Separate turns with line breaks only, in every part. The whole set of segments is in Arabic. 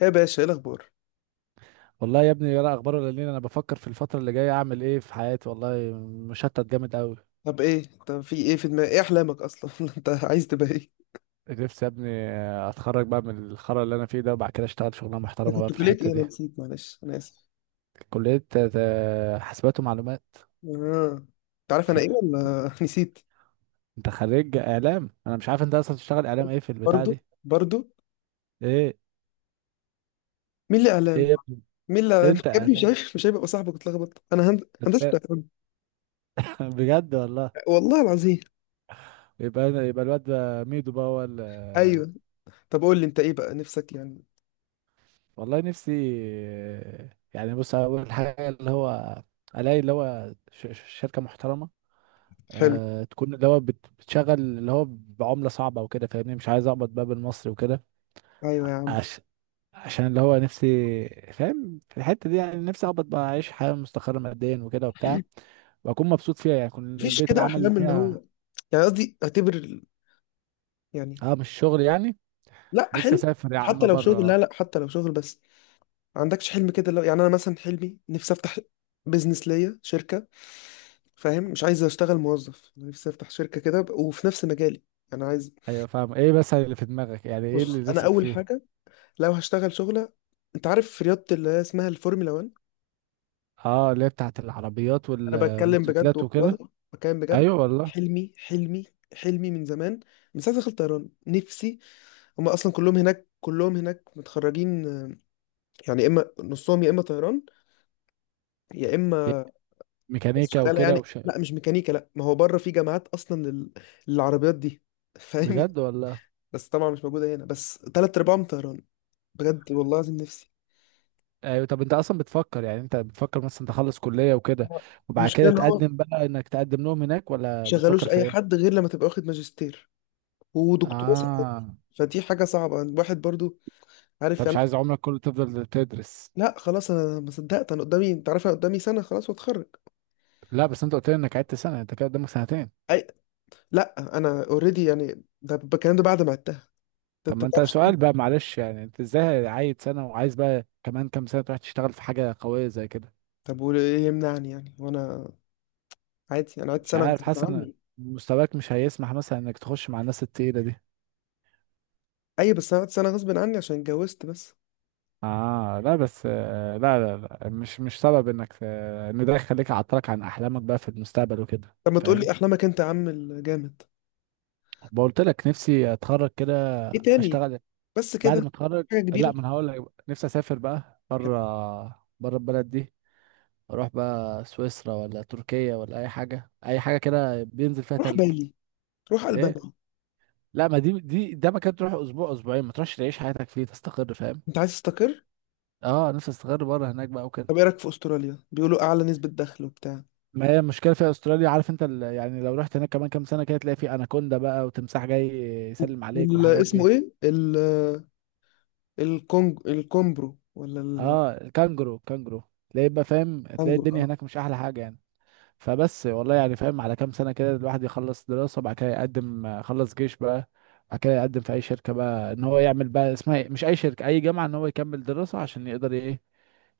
ايه يا باشا، ايه الاخبار؟
والله يا ابني، ولا اخبار ولا لين. انا بفكر في الفتره اللي جايه اعمل ايه في حياتي، والله مشتت جامد قوي.
طب ايه، طب في ايه في دماغك؟ ايه احلامك اصلا؟ انت عايز تبقى ايه؟
نفسي يا ابني اتخرج بقى من الخرا اللي انا فيه ده، وبعد كده اشتغل شغلانه
انا
محترمه بقى
كنت
في
كلية
الحته
ايه؟ انا
دي.
نسيت، معلش انا اسف.
كليه حاسبات ومعلومات.
اه، انت عارف انا ايه ولا نسيت؟
انت خريج اعلام، انا مش عارف انت اصلا تشتغل اعلام ايه في البتاع
برضو
دي.
برضو
ايه.
مين اللي
ايه
اعلام؟
يا ابني؟
مين اللي اعلام يا
انت
ابني؟ مش
اعلام
عارف، مش هيبقى صاحبك اتلخبط. انا هندسة
نفسان.
اعلام.
بجد والله.
والله العظيم.
يبقى الواد ده ميدو بقى، هو
ايوه، طب قول لي انت ايه بقى نفسك يعني.
والله نفسي. يعني بص، اول حاجه اللي هو الاقي اللي هو شركه محترمه.
حلو.
تكون اللي هو بتشغل اللي هو بعملة صعبة وكده، فاهمني؟ مش عايز اقبض بقى بالمصري وكده.
ايوه يا عم.
عش... عشان اللي هو نفسي، فاهم؟ في الحتة دي يعني نفسي اقبض بقى، اعيش حياة مستقرة ماديا وكده وبتاع. واكون مبسوط فيها، يعني يكون
مفيش
البيت
كده
العمل اللي
احلام اللي هو،
فيها.
يعني قصدي اعتبر يعني؟
اه، مش شغل يعني.
لا
نفسي
حلو.
اسافر يا
حتى
عم
لو شغل،
بره.
لا، حتى لو شغل بس. ما عندكش حلم كده؟ لو يعني انا مثلا حلمي نفسي افتح بيزنس ليا، شركه. فاهم؟ مش عايز اشتغل موظف، أنا نفسي افتح شركه كده وفي نفس مجالي. انا عايز.
ايوه فاهم، ايه بس اللي في دماغك؟ يعني ايه اللي
بص، انا
نفسك
اول
فيه؟
حاجه لو هشتغل شغله، انت عارف في رياضه اللي هي اسمها الفورمولا 1.
اه، اللي هي بتاعت العربيات
انا بتكلم بجد
والموتوسيكلات
والله،
وكده.
بتكلم بجد.
ايوه والله.
حلمي، حلمي، حلمي من زمان، من ساعه دخلت طيران نفسي. هم اصلا كلهم هناك، كلهم هناك متخرجين يعني اما نصهم يا اما طيران يا اما... بس
ميكانيكا
شغاله
وكده
يعني.
وش.
لا مش ميكانيكا، لا، ما هو بره في جامعات اصلا للعربيات دي. فاهم يعني.
بجد والله.
بس طبعا مش موجوده هنا، بس تلات ارباعهم طيران. بجد والله العظيم نفسي.
ايوه، طب انت اصلا بتفكر، يعني انت بتفكر مثلا تخلص كلية وكده
آه.
وبعد
المشكله
كده
ان هو ما
تقدم بقى انك تقدم لهم هناك، ولا
يشغلوش
بتفكر في
اي
ايه؟
حد غير لما تبقى واخد ماجستير ودكتوراه ساعات.
اه،
فدي حاجه صعبه الواحد برضو، عارف
انت مش
يعني.
عايز عمرك كله تفضل تدرس.
لا خلاص انا ما صدقت، انا قدامي، انت عارف انا قدامي سنه خلاص واتخرج.
لا بس انت قلت لي انك عدت سنة، انت كده قدامك سنتين.
اي. لا انا اوريدي يعني، ده الكلام ده بعد ما عدتها، ده
طب
انت
ما
ما
انت
بتعرفش.
سؤال بقى معلش، يعني انت ازاي عايد سنة وعايز بقى كمان كام سنة تروح تشتغل في حاجة قوية زي كده؟
طب وايه يمنعني يعني؟ وانا عادي انا قعدت
مش
سنه
عارف،
غصب
حاسس ان
عني.
مستواك مش هيسمح مثلا انك تخش مع الناس التقيلة دي.
ايوه بس انا قعدت سنه غصب عني عشان اتجوزت بس.
اه لا بس لا لا لا مش سبب انك ان ده يخليك عطلك عن احلامك بقى في المستقبل وكده،
طب ما تقول لي
فاهم؟
احلامك انت يا عم الجامد.
بقولت لك نفسي اتخرج كده.
ايه تاني؟
اشتغل.
بس
بعد ما
كده؟
اتخرج.
حاجه
لا
كبيره.
ما انا هقول لك بقى. نفسي اسافر بقى بره، بره البلد دي. اروح بقى سويسرا ولا تركيا ولا اي حاجه، اي حاجه كده بينزل فيها
روح
تلج.
بالي، روح
ايه؟
البانيا.
لا ما دي ده مكان تروح اسبوع اسبوعين، ما تروحش تعيش حياتك فيه تستقر، فاهم؟
انت عايز تستقر.
اه، نفسي استقر بره هناك بقى وكده.
طب ايه رايك في استراليا؟ بيقولوا اعلى نسبه دخل وبتاع.
ما هي المشكله في استراليا، عارف انت يعني لو رحت هناك كمان كام سنه كده تلاقي في اناكوندا بقى وتمساح جاي يسلم عليك والحاجات
والاسمه
دي.
ايه الكونج الكومبرو ولا
اه، الكانجرو الكانجرو. تلاقي بقى، فاهم؟ تلاقي
الكونجرو؟
الدنيا
اه.
هناك مش احلى حاجه يعني. فبس والله يعني فاهم، على كام سنه كده الواحد يخلص دراسه بعد كده يقدم، خلص جيش بقى. بعد كده يقدم في اي شركه بقى ان هو يعمل بقى اسمها إيه؟ مش اي شركه، اي جامعه ان هو يكمل دراسه عشان يقدر ايه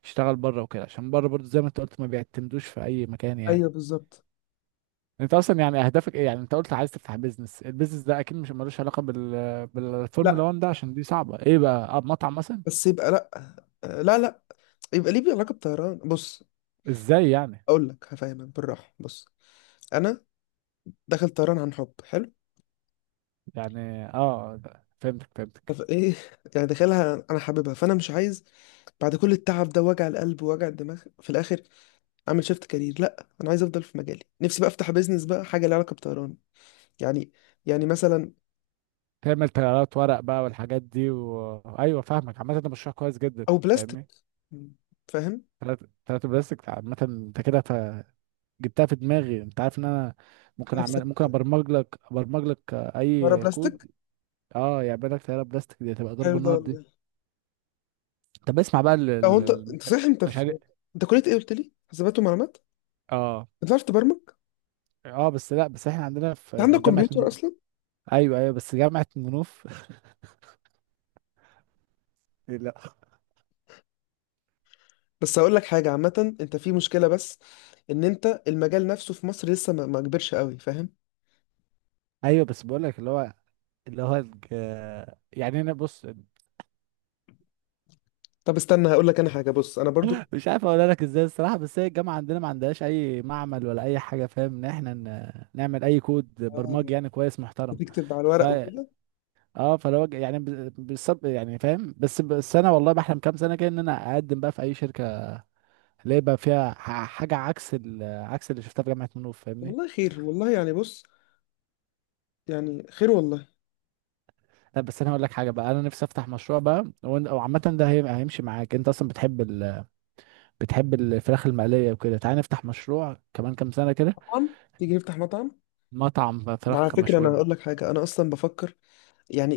يشتغل بره وكده، عشان بره برضه زي ما انت قلت ما بيعتمدوش في اي مكان
ايوه
يعني.
بالظبط.
انت اصلا يعني اهدافك ايه؟ يعني انت قلت عايز تفتح بيزنس، البيزنس ده اكيد مش ملوش علاقه
لا،
بالفورمولا 1 ده عشان دي صعبه، ايه بقى؟ اه، مطعم مثلا.
بس يبقى لا، لا، يبقى ليه علاقه بطيران. بص،
ازاي يعني؟
اقول لك هفهمك بالراحه. بص، انا داخل طيران عن حب. حلو.
يعني اه، فهمتك فهمتك.
فايه يعني، داخلها انا حاببها، فانا مش عايز بعد كل التعب ده وجع القلب ووجع الدماغ في الاخر اعمل شيفت كارير. لا انا عايز افضل في مجالي، نفسي بقى افتح بيزنس بقى حاجه ليها علاقه بطيران يعني. يعني مثلا
تعمل تيارات ورق بقى والحاجات دي ايوه فاهمك، عامه ده مشروع كويس جدا.
او بلاستيك.
فاهمني.
مم. فاهم
ثلاث ثلاث بلاستيك عامه، انت كده جبتها في دماغي، انت عارف ان انا ممكن
نفسك.
ابرمج لك
مره
اي
بلاستيك.
كود. اه، يعمل لك تيارة بلاستيك، دي هتبقى ضرب
حلو ده
النار دي.
والله.
طب اسمع بقى
لو انت
ال-
انت صحيح انت
المشاريع.
في... انت كليه ايه قلت لي؟ حسابات ومعلومات.
اه.
انت عارف تبرمج؟
اه بس، لا بس احنا عندنا
انت عندك
في جامعة
كمبيوتر
منوف.
اصلا؟
ايوه ايوه، بس جامعة منوف. لا.
بس هقول لك حاجه عامه، انت في مشكله، بس ان انت المجال نفسه في مصر لسه ما كبرش قوي، فاهم؟
ايوه بس بقول لك اللي هو اللي هو الج... يعني انا بص.
طب استنى هقول لك انا حاجه، بص انا برضو
مش عارف اقول لك ازاي الصراحة، بس هي الجامعة عندنا ما عندهاش اي معمل ولا اي حاجة، فاهم ان احنا نعمل اي كود
آه،
برمجي يعني كويس محترم.
بتكتب على
ف
الورق وكده.
اه يعني بالصب يعني، فاهم؟ بس انا والله بحلم كام سنة كده ان انا اقدم بقى في اي شركة اللي يبقى فيها حاجة عكس عكس اللي شفتها في جامعة منوف، فاهمني.
والله خير، والله يعني بص، يعني خير والله.
لا بس انا هقول لك حاجه بقى، انا نفسي افتح مشروع بقى او عامه ده هيمشي معاك، انت اصلا بتحب بتحب الفراخ المقليه وكده، تعالى نفتح مشروع كمان كام سنه كده.
مطعم، تيجي نفتح مطعم.
مطعم
وعلى
فراخ
فكره انا
مشويه.
هقول لك حاجه، انا اصلا بفكر يعني،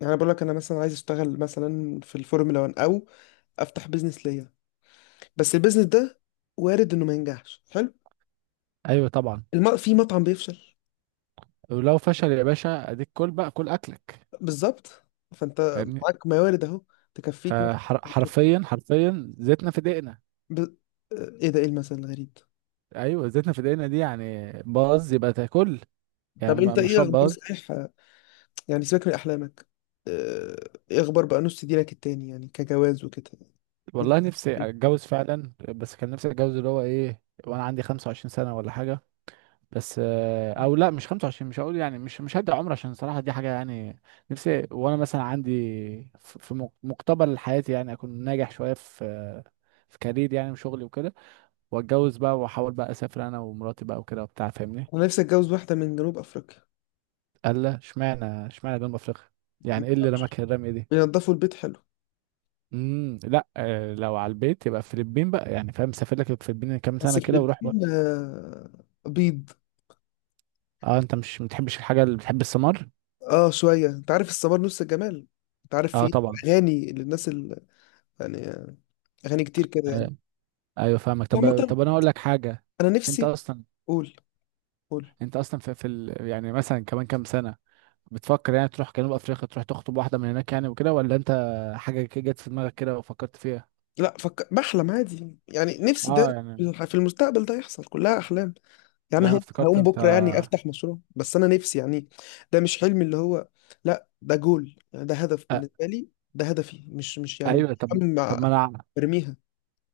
يعني أنا بقول لك انا مثلا عايز اشتغل مثلا في الفورمولا 1 او افتح بيزنس ليا. بس البيزنس ده وارد انه ما ينجحش. حلو.
ايوه طبعا.
في مطعم بيفشل.
ولو فشل يا باشا اديك كل بقى، كل اكلك،
بالظبط. فانت
فاهمني.
معاك موارد اهو تكفيك مثلا.
فحرفيا حرفيا، زيتنا في دقنا.
ب... آه، ايه ده، ايه المثل الغريب؟
ايوه، زيتنا في دقنا دي، يعني باظ يبقى تاكل، يعني
طب انت ايه
مشروع
اخبار
باظ.
صحيح، يعني سيبك من احلامك. آه، ايه اخبار بقى نص دينك التاني يعني، كجواز وكده؟
والله
نفسي-
نفسي اتجوز فعلا، بس كان نفسي اتجوز اللي هو ايه وانا عندي 25 سنه ولا حاجه. بس او لا مش 25، مش هقول يعني مش هدي عمر عشان صراحة دي حاجة يعني. نفسي وانا مثلا عندي في مقتبل حياتي، يعني اكون ناجح شوية في كارير يعني وشغلي وكده. واتجوز بقى واحاول بقى اسافر انا ومراتي بقى وكده وبتاع، فاهمني.
انا نفسي اتجوز واحده من جنوب افريقيا.
قال لا، اشمعنى جنوب افريقيا؟ يعني ايه اللي رماك الرمية دي؟
بينضفوا البيت حلو.
لا، لو على البيت يبقى الفلبين بقى، يعني فاهم؟ سافر لك الفلبين كام
بس
سنة
في
كده وروح بقى.
الفلبين بيض.
اه، انت مش بتحبش الحاجة، اللي بتحب السمر.
اه شويه، انت عارف الصبار نص الجمال. انت عارف
اه
في
طبعا.
اغاني للناس يعني اغاني كتير كده يعني.
ايوه فاهمك.
عامه
طب انا اقول لك حاجه.
انا
انت
نفسي.
اصلا
قول، قول.
انت اصلا في يعني مثلا كمان كام سنه بتفكر يعني تروح جنوب افريقيا تروح تخطب واحده من هناك يعني وكده، ولا انت حاجه كده جت في دماغك كده وفكرت فيها؟
لا فك... بحلم عادي يعني، نفسي
اه
ده
يعني.
في المستقبل ده يحصل، كلها احلام يعني.
لا انا
هقوم،
افتكرت
هقوم
انت
بكره يعني افتح مشروع، بس انا نفسي يعني. ده مش حلم اللي هو، لا ده جول يعني، ده هدف
أ...
بالنسبه لي، ده هدفي مش مش يعني مش
ايوه طب.
هم
طب ما انا ع-
برميها.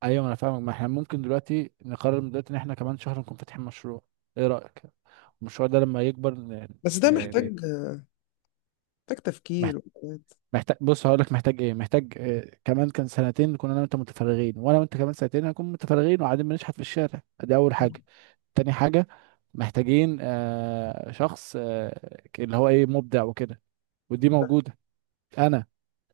ايوه ما انا فاهمك، ما احنا ممكن دلوقتي نقرر من دلوقتي ان احنا كمان شهر نكون فاتحين مشروع. ايه رايك؟ المشروع ده لما يكبر
بس ده
ن...
محتاج، محتاج
ن...
تفكير وحاجات.
محتاج. بص هقول لك محتاج ايه، محتاج كمان كان سنتين كنا انا وانت متفرغين، وانا وانت كمان سنتين هنكون متفرغين وقاعدين بنشحت في الشارع. دي اول حاجه. تاني حاجه محتاجين شخص اللي هو ايه مبدع وكده، ودي موجوده انا،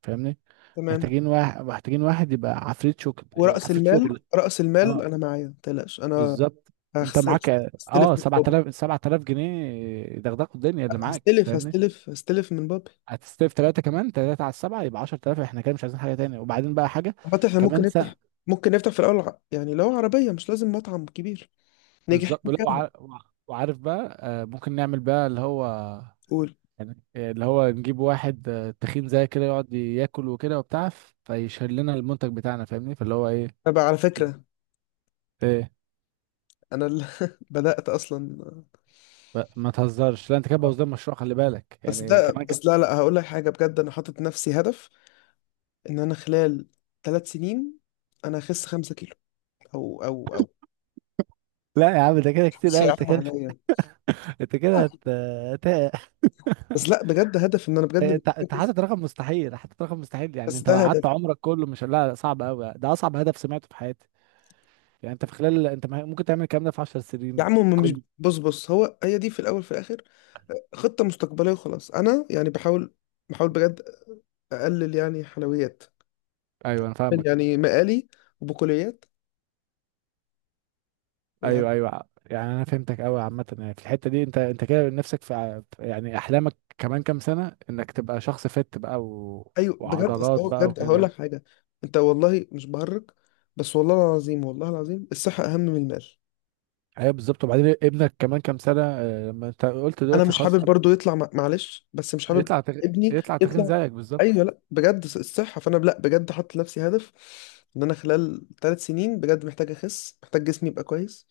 فاهمني.
تمام.
محتاجين واحد يبقى عفريت شغل،
ورأس
عفريت
المال.
شغل.
رأس المال
اه
انا معايا، ما تقلقش انا
بالظبط. انت
هخسر.
معاك
هستلف
اه
من بابا،
7000 جنيه دغدغوا الدنيا اللي معاك،
هستلف
فاهمني.
هستلف هستلف من بابا.
هتستلف ثلاثة، كمان ثلاثة على السبعة يبقى 10,000، احنا كده مش عايزين حاجة تاني. وبعدين بقى حاجة
حتى احنا ممكن
كمان
نفتح،
سنة.
ممكن نفتح في الاول، يعني لو عربيه مش لازم مطعم كبير. نجح
بالظبط. لا
نكمل.
وعارف بقى، ممكن نعمل بقى اللي هو
قول.
يعني اللي هو نجيب واحد تخين زي كده يقعد ياكل وكده وبتاع، فيشيل لنا المنتج بتاعنا، فاهمني؟ فاللي هو ايه.
طب على فكره
ايه؟
انا اللي بدأت اصلا.
ما تهزرش، لا انت كده بوظت المشروع، خلي بالك
بس
يعني
ده
كمان
بس لا، هقول لك حاجة بجد، انا حاطط نفسي هدف ان انا خلال 3 سنين انا اخس 5 كيلو او او او
لا يا عم ده كده كتير
شيء
قوي، انت
يعم
كده.
عليا.
انت كده هت...
بس لا بجد هدف، ان انا بجد
انت
مركز.
حاطط رقم مستحيل، حاطط رقم مستحيل. يعني
بس
انت
ده
لو قعدت
هدف.
عمرك كله مش، لا لا، صعب قوي، ده اصعب هدف سمعته في حياتي. يعني انت في خلال، انت ممكن تعمل الكلام ده في 10
يا
سنين
عم هم مش،
كل.
بص هو هي دي في الاول في الاخر خطة مستقبلية وخلاص. انا يعني بحاول، بحاول بجد اقلل يعني حلويات،
ايوه انا فاهمك.
يعني مقالي وبقوليات.
ايوه ايوه، يعني انا فهمتك قوي، عامه يعني في الحته دي انت كده نفسك في يعني احلامك كمان كام سنه انك تبقى شخص فت بقى
ايوه بجد، اصل
وعضلات
هو
بقى
بجد هقول لك
وكده.
حاجه، انت والله مش بهرج. بس والله العظيم، والله العظيم الصحه اهم من المال.
ايوه بالظبط. وبعدين ابنك كمان كام سنه، لما انت قلت
انا
دلوقتي
مش
خلاص
حابب برضو يطلع معلش بس مش حابب
يطلع تخ...
ابني
يطلع تخين
يطلع.
زيك
ايوه
بالظبط.
لا بجد، الصحه. فانا لا بجد حاطط لنفسي هدف ان انا خلال ثلاث سنين بجد محتاج اخس، محتاج جسمي يبقى كويس.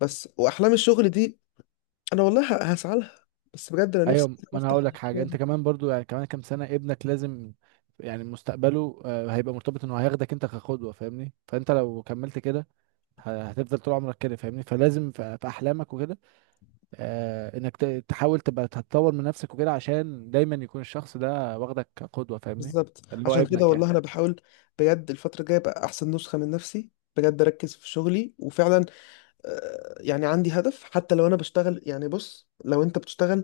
بس واحلام الشغل دي انا والله هسعى لها. بس بجد انا
ايوه،
نفسي إن أنا
ما انا
افتح
هقول لك حاجه.
المشروع ده.
انت كمان برضو يعني كمان كام سنه ابنك لازم يعني مستقبله هيبقى مرتبط انه هياخدك انت كقدوه، فاهمني. فانت لو كملت كده هتفضل طول عمرك كده، فاهمني. فلازم في احلامك وكده انك تحاول تبقى تتطور من نفسك وكده عشان دايما يكون الشخص ده واخدك كقدوه، فاهمني.
بالظبط،
اللي هو
عشان كده
ابنك يعني.
والله انا بحاول بجد الفتره الجايه ابقى احسن نسخه من نفسي، بجد اركز في شغلي. وفعلا يعني عندي هدف حتى لو انا بشتغل يعني. بص لو انت بتشتغل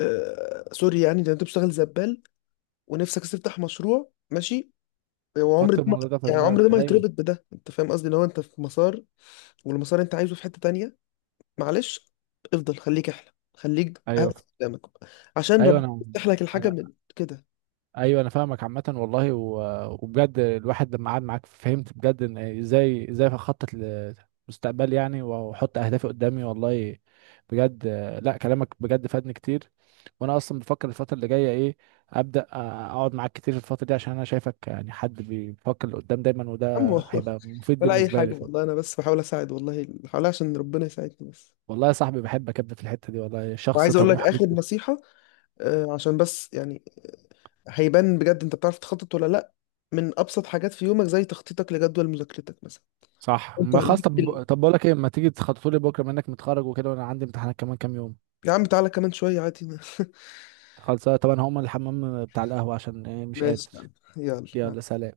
سوري، يعني لو انت بتشتغل زبال ونفسك تفتح مشروع، ماشي. وعمر
حط
ده ما،
الموضوع ده في
يعني عمر ده
دماغك،
ما
ايوه.
يتربط بده. انت فاهم قصدي؟ لو انت في مسار والمسار انت عايزه في حتة تانية، معلش، افضل خليك احلم، خليك
ايوه
هدف قدامك، عشان
ايوه
ربنا
انا
يفتح لك الحاجة من كده.
ايوه انا فاهمك. عامه والله وبجد الواحد لما قعد معاك فهمت بجد ان ازاي ازاي اخطط لمستقبلي يعني، واحط اهدافي قدامي والله. بجد. لا، كلامك بجد فادني كتير. وانا اصلا بفكر الفتره اللي جايه ايه ابدا اقعد معاك كتير في الفتره دي، عشان انا شايفك يعني حد بيفكر لقدام دايما، وده
عمو
هيبقى مفيد
ولا اي
بالنسبه
حاجة
لي.
والله، انا بس بحاول اساعد والله، بحاول عشان ربنا يساعدني بس.
والله يا صاحبي بحبك يا ابني، في الحته دي والله شخص
وعايز اقول لك
طموح
اخر
جدا.
نصيحة، عشان بس يعني هيبان بجد انت بتعرف تخطط ولا لا من ابسط حاجات في يومك، زي تخطيطك لجدول مذاكرتك مثلا.
صح،
انت
ما خلاص.
ليك في
طب بقول لك ايه، ما تيجي تخططوا لي بكره منك متخرج وكده وانا عندي امتحانات كمان كام يوم.
يا عم تعالى كمان شويه عادي.
خلص طبعا، هقوم الحمام بتاع القهوة عشان إيه مش قادر.
ماشي يا عم، يلا مع...
يلا سلام.